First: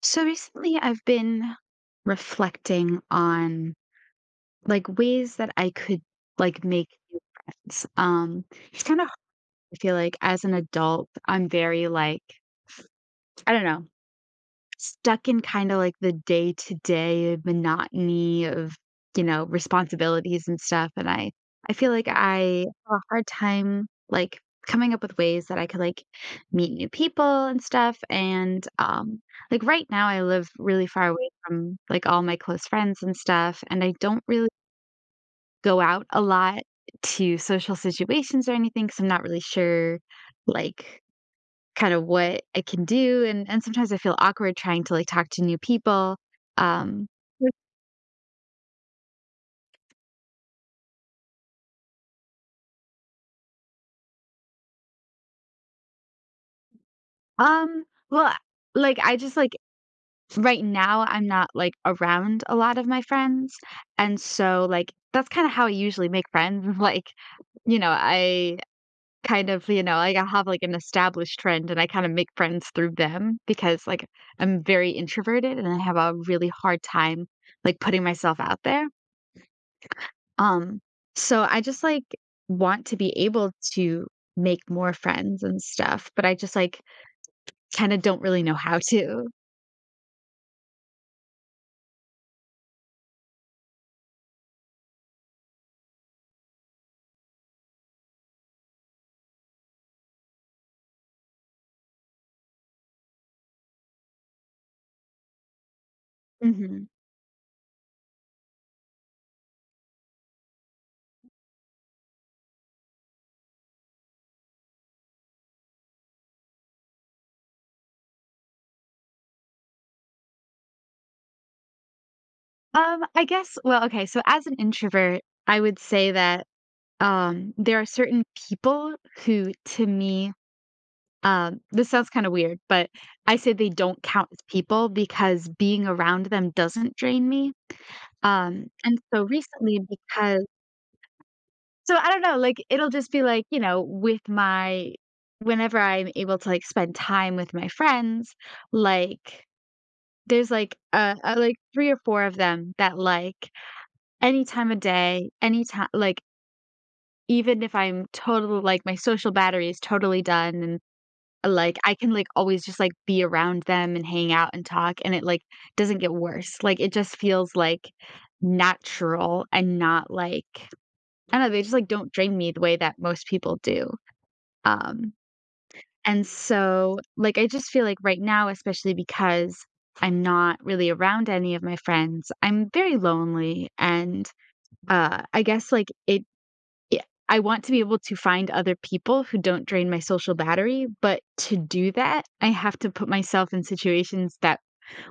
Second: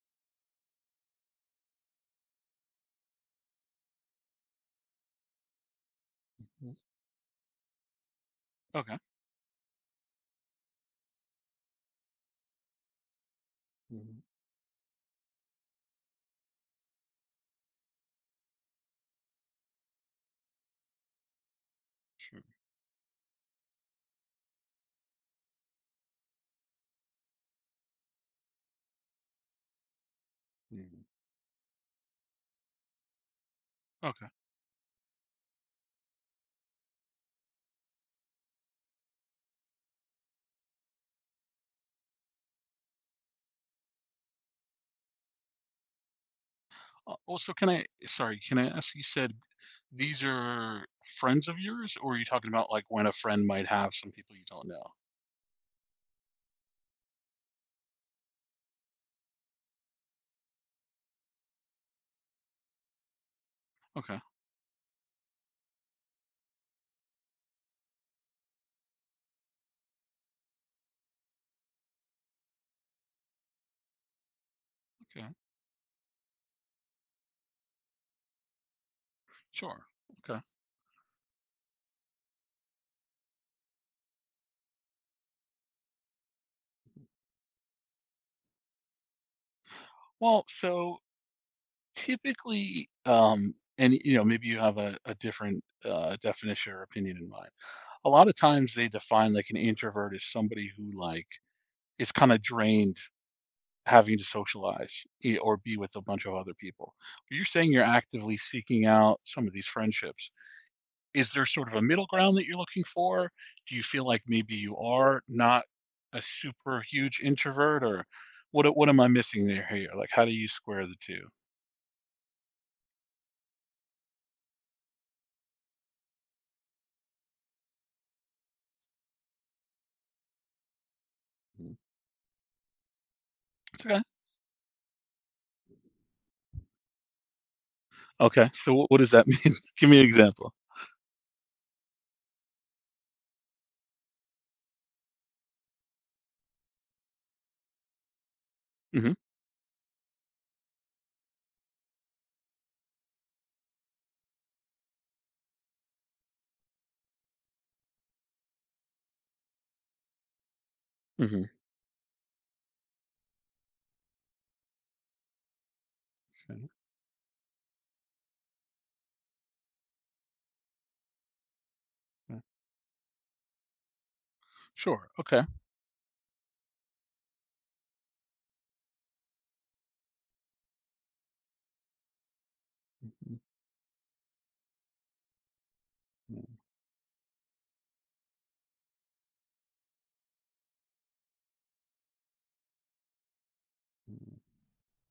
So recently I've been reflecting on like ways that I could like Mhm. make new friends. It's Okay. kind of hard. I feel like as an adult I'm very like I don't know. Mhm. Stuck in kinda like the day-to-day monotony of, you know, responsibilities and stuff, and I feel like Sure. I have a hard time, like, coming up with ways that I could, like, meet new people and stuff, and, like, right now I live really Mhm. far away from, like, all my close friends and stuff, and I don't Okay. really go out a lot to social situations or anything because 'cause I'm not really sure, like, kind of what I can do, and sometimes I feel awkward trying to, like, talk to new people, um Also, can I, sorry, can I ask, you said these are friends of yours, or are you talking about like when a friend might have some people you don't know? Um, well, I like, I just, like right now, I'm not, like, around a lot of my friends, Okay. and so, like, that's kinda how I usually make friends, like, you know, I kind of, you know, like, I have, like, an established friend, and I kinda make friends through them because, like, I'm very Okay. introverted, and I have a really hard time, like, putting myself out there. Sure. Okay. Um, so I just like want to be able to make more friends and stuff, but I just like kind of don't really know how to. Well, so typically, and you know, maybe you have a different definition or opinion in mind. A lot of times they define like an introvert as somebody who like is kind of drained having to socialize e or be with a bunch of other hmm people. You're saying you're actively seeking out some of these friendships. Is there sort of a middle ground that you're looking for? Do you feel like maybe you are not a super huge introvert, or what am I missing there here? Like, how do you square the two? I guess, well, okay. So as an introvert, I would say that there are certain people who to me, Mhm. this sounds kind of weird, but I say they It's don't okay. count as people because being around them doesn't drain me. Okay. So And what does so that mean? recently Give me an because example. so I don't know, like it'll just be like, you know, with my whenever I'm able to like spend time with my friends, Hmm. like there's like three or four of them that like any time of day, any time like even if I'm totally like my social battery is totally done and Hmm. like, I can, like, always just, like, be around them and hang out and talk, and it, like, doesn't get worse. Like, it just feels, like, natural and not, like I don't know, they just, like, don't drain me the way that most people do. Sure. Um, Okay. and so, like, I just feel like right now, especially because I'm not really around any of my friends, I'm very Mm. lonely, and, I guess, like, it yeah. I want to be able to find other people who don't drain my social battery, but to do that, I have to put myself in situations that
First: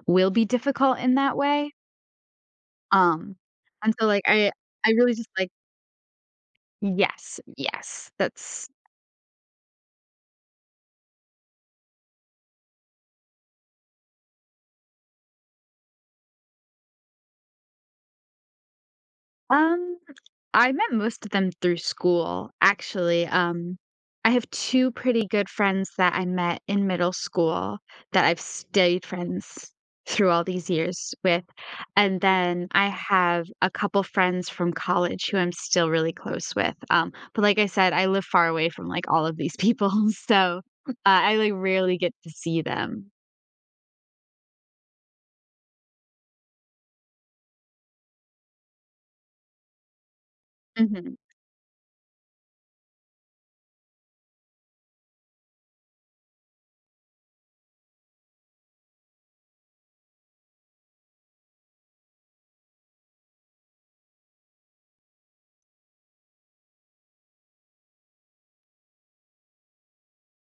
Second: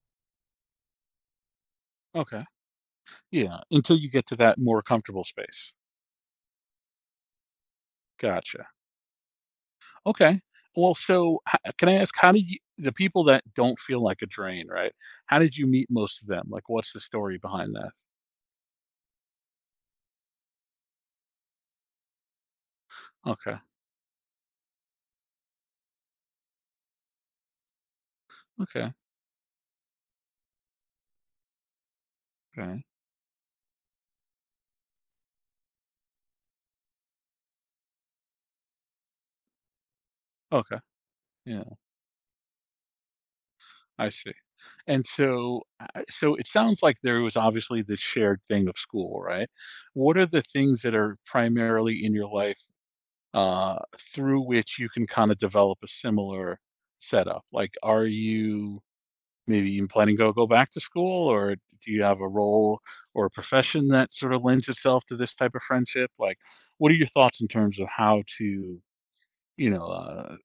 will be difficult in that way. Okay. Um, Yeah. and Until so, you like, get to I that more I really comfortable just like space. yes, yes, Gotcha. that's, Okay. Well, so ho can I ask, how did you the people that don't feel like a drain, right? How did you meet most of them? Like, what's the story behind that? um I met most of them through school, actually. Okay. I have two pretty good friends that I met in middle school that I've Okay. stayed friends through all these years with. And then Okay. I have a couple friends from college who I'm still really close with. But like I said, I live far away from like all of these people, so Okay. I like Yeah, rarely get to see them. I see. And so I so it sounds like there was obviously this shared thing of school, right? What are the things that hmm are primarily in your life, uh, through which you can kinda develop a similar setup? Like, are you maybe even planning to go back to school, or do you have a role or a profession that sort of lends itself to this type of friendship? Like, what are your thoughts in terms of how to, you know uh,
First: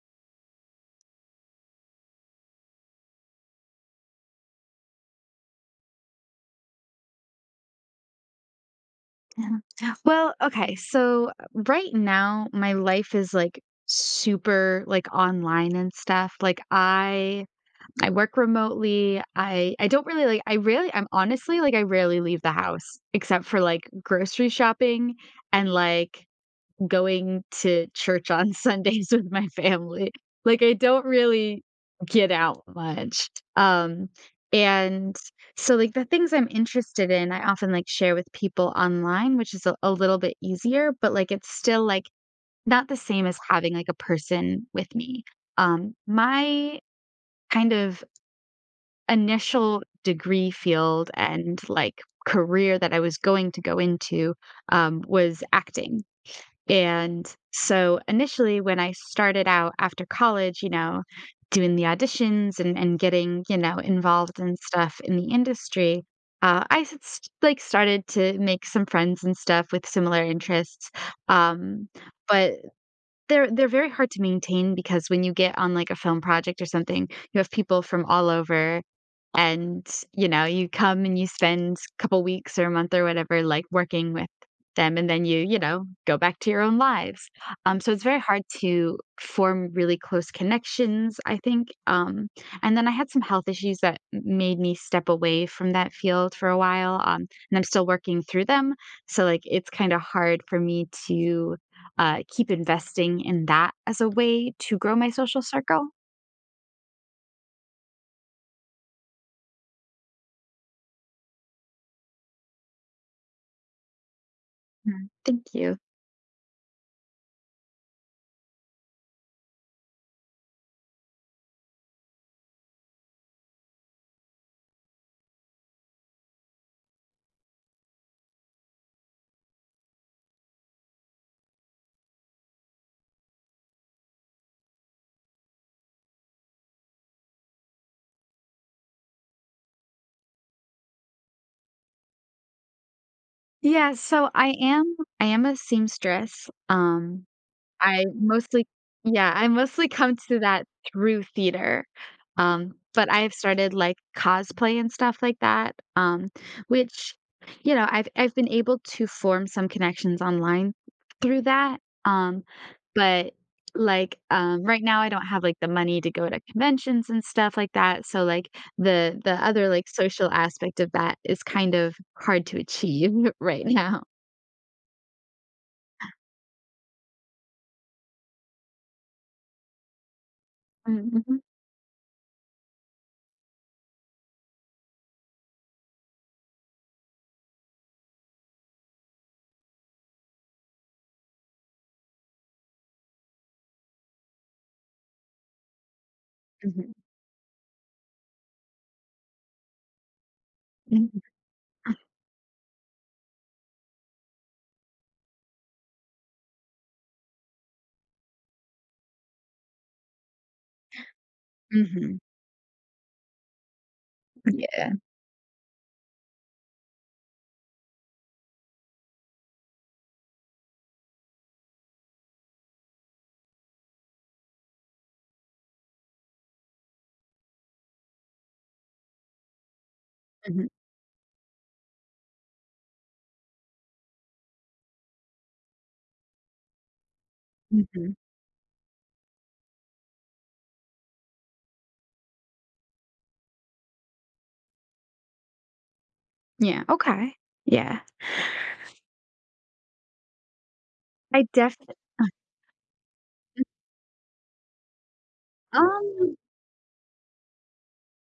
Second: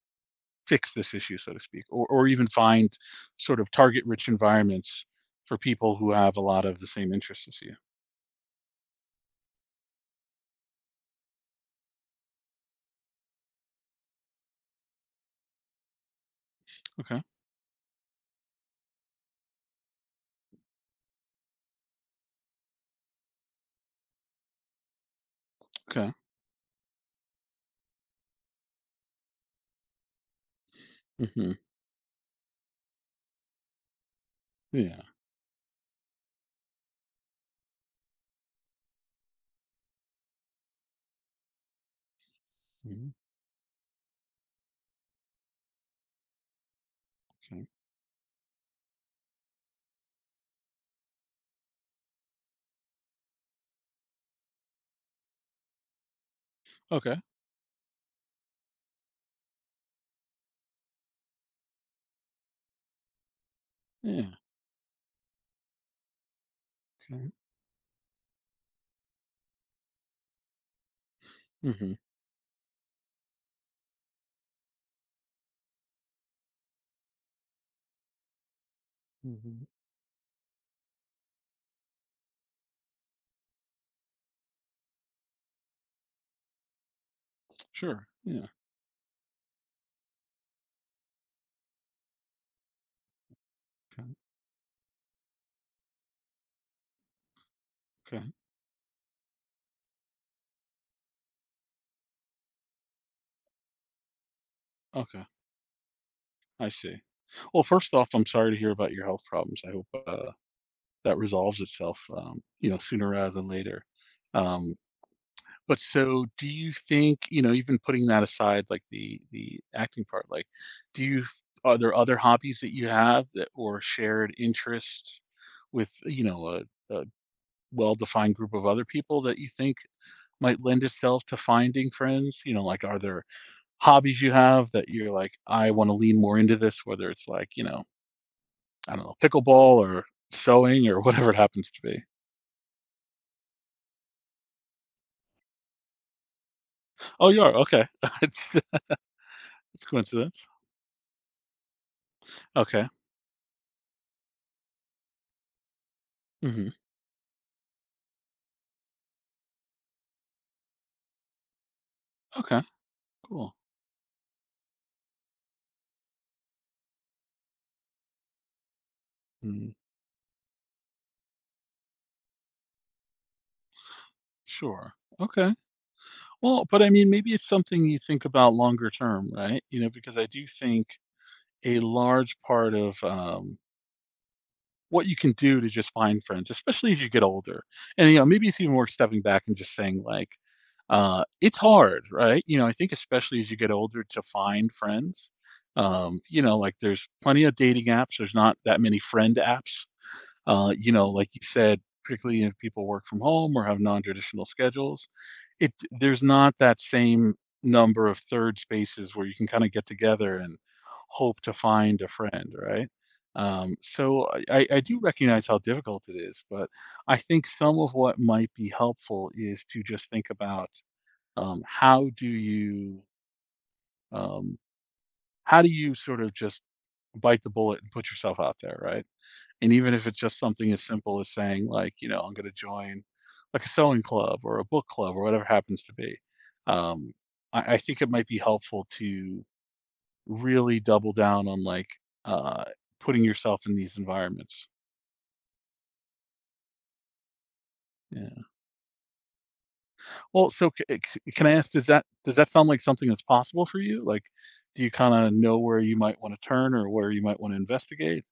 fix this issue, so to speak, or even find sort of target rich environments for people who have a lot of the same interests as you? Well, okay. So right now my life is like super like online and stuff. Like Okay. I work remotely. I don't really like I really I'm honestly like I rarely leave the house except for like grocery shopping and Okay. like going to church on Sundays with my family. Like, I don't Hmm. really get out much. Um, Yeah. and so, like, the things I'm interested in, I often like share with people online, which is a little bit easier, but like, it's still like not the Hmm. same as having like a person with me. My Okay. kind of initial degree field and like career that I was going to go into was acting. Okay. And so initially when I started out after college, you know, doing the auditions and getting, you know, Yeah. involved in stuff in the industry, I s s Okay. like started to make some friends and stuff with similar interests, um, Hmm. but they're very hard to maintain because when you get on, like, a film project or something, you have people from all over, Hmm. and, you know, you come and you spend a couple weeks or a month or whatever, like, working with them, and then you know, go back to your own lives. So it's Sure, very hard yeah. to form really close connections, I think, and then I had some health issues that Okay. made me step away from that field for a while, and I'm still Okay. working through them, so, like, it's kinda hard for me to keep investing in that as a way to grow my Okay, social circle. I see. Well, first off, I'm sorry to hear about your health problems. I hope that resolves itself, you know, sooner rather than later. Um, Mm, thank you. but so do you think, you know, even putting that aside, like the acting part, like do you f- are there other hobbies that you have that or shared interests with, you know, a well-defined group of other people that you think might lend itself to finding friends? You know, like, are there hobbies you have that you're like, I want to lean more into this, whether it's like, you know, I don't know, pickleball or sewing or whatever it happens to be. Yeah, so I am a seamstress. Oh, you are? Okay. I It's mostly Yeah, I it's mostly come to coincidence. that through theater. Okay. But I've started, like, cosplay and stuff like that, Mhm. which, you know, I've been able to form some connections online through that, um, Okay, but, cool. like, um, right now I don't have, like, the money to go to conventions and stuff like that, so, like, the other, Mm, like, social aspect of that is kind of hard to achieve right now. sure. Okay. Well, but, I mean, maybe it's something you think about longer term, right? You know, because I do think Mhm, a large part of, what you can do to just find friends, especially as you get older and, you know, maybe it's even worth stepping back and just saying, like, it's hard, right? You know, I think especially as you get older to find friends. You know, like, mhm, there's plenty of dating apps, there's not that many friend apps. Uh, you know, mhm, like you said, particularly if people work from home or have non-traditional schedules, it there's not that same number of third spaces where you can kind of get together and hope to mhm, find a mhm, friend, right? So I I yeah, do recognize how difficult it is, but I think some of what might be helpful is to just think about, um, how do you um, how do you sort of just bite the bullet and put yourself out there, right? And even if it's just mhm. something as simple as saying, like, you know, I'm going to join like a sewing club or a book club or whatever it happens to be. Um, I think it Mhm. might be helpful to really double down on like uh, putting yourself in these environments. Yeah, okay. Yeah. Yeah. Well, so can I I ask, definitely. Does that sound like something that's possible for you? Like, do you kind of know where you might want um, to turn or where you might want to investigate?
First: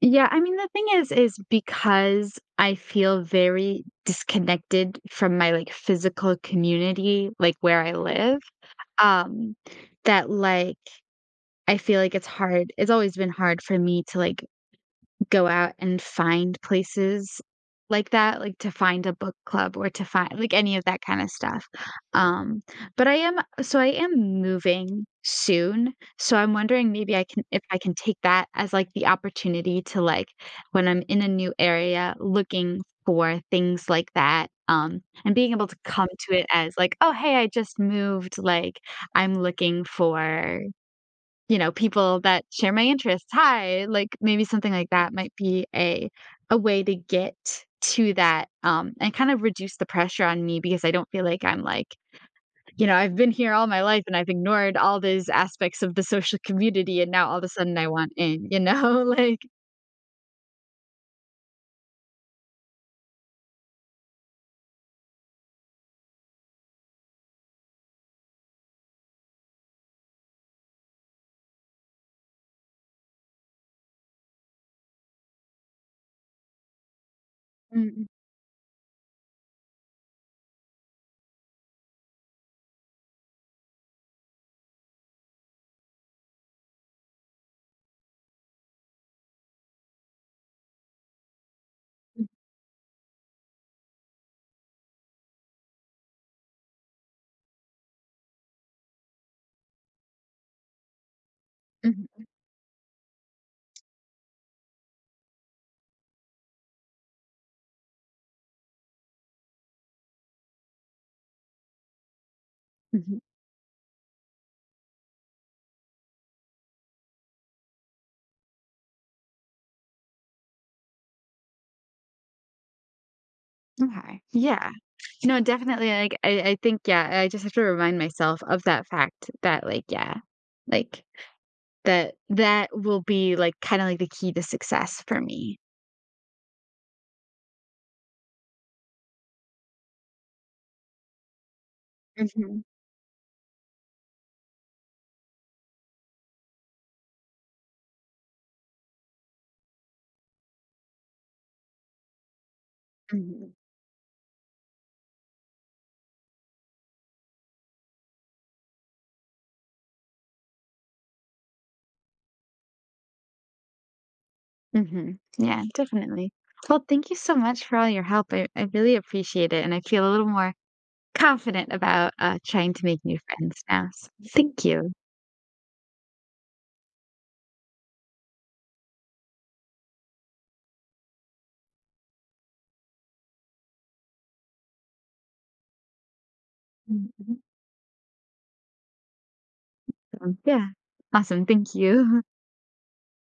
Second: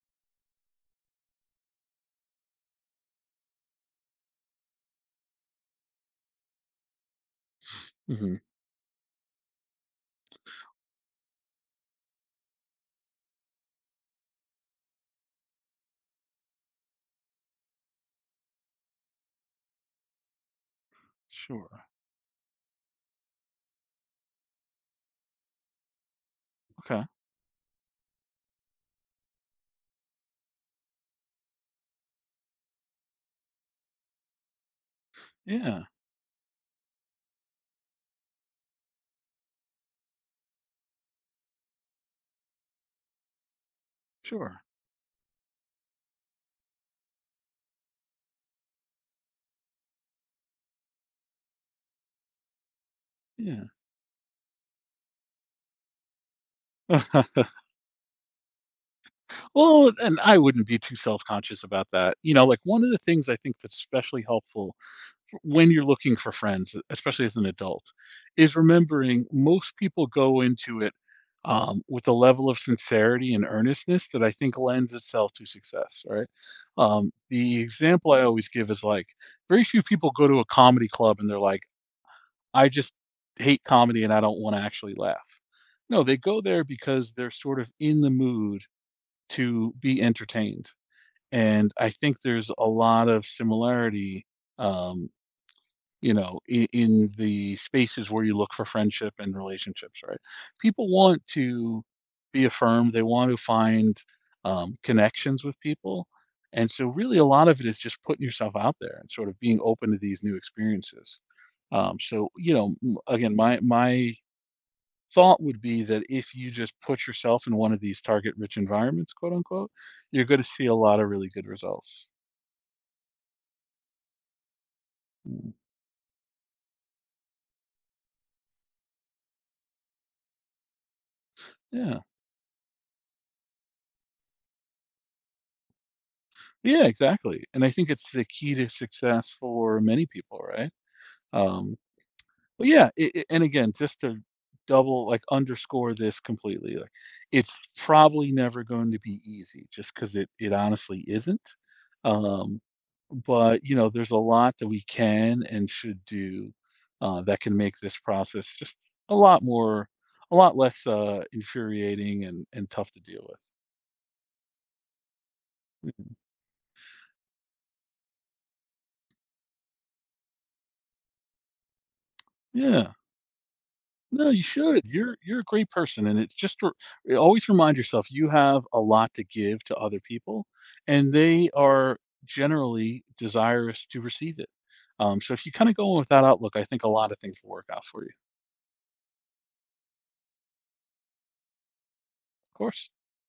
yeah, I mean, the thing is because I feel very disconnected from my, like, physical community, like, where I Hmm. live, um, that, like, I feel like it's hard it's always been hard for me to, like, go out and find places like that, like to find a book club or to find like any of that kinda stuff. Sure. Um, but I am so I am moving soon, so I'm wondering Okay. maybe I can if I can take that as like the opportunity to like when I'm in a new area looking for things like that, and being able to Yeah. come to it as like, "Oh, hey, I just moved," like, I'm looking for you know, people that share my interests. Hi, like maybe Sure. something like that might be a way to get to that and kind of reduce the pressure on me because I don't feel like I'm like, you know, I've been here Yeah. all my life and I've ignored all these aspects of the social community and now all of a sudden I want in, you know, like Well, and I wouldn't be too self-conscious about that. You know, like, one of the things I think that's especially helpful f when you're looking for friends, especially as an adult, is remembering most people go into it, with a level of sincerity and earnestness that I think lends itself to success, right? The mm, example I always give is, like, very few people go to a comedy club and they're like, "I just hate comedy and I don't wanna actually laugh." No, they go there because they're sort of in the mood to be entertained, and I think mm, there's a lot of similarity, um, you know, in the spaces where you look for friendship and relationships, right? People want to mm, be affirmed, they want to find, connections with people. And so, really, a lot of it is just putting yourself out there and sort of being open to these new experiences. So, you know, mhm, again, my thought would be that if you just put yourself in one of these target-rich environments, quote unquote, you're going to see a lot of really good results. mhm. Okay. Yeah. No, definitely like I think yeah, I just have to remind myself of that fact that like yeah, like Yeah. that that will be, like, kinda like the key to success for me. Yeah, exactly, and I think it's the key to success for many people, right? Um, Mhm, but yeah, it and again, just to underscore this completely, like, it's probably never going to be easy just because it honestly isn't, um, mhm. but, you know, there's a lot that we can and should do, that can make this process just a lot more a lot less, infuriating and tough to deal with. Mhm. Yeah, Mm. definitely. Well, thank you so much for all your help. I really appreciate it, and I feel a little more confident about, trying to Yeah. make new friends now, so No, you thank should. you. You're a great person, and it's just always remind yourself you have a lot to give to other people, and they are generally desirous to receive it. So if you kinda go in with that outlook, I think a lot of things Mhm. will work out for you. Yeah. Awesome, thank you. Of course.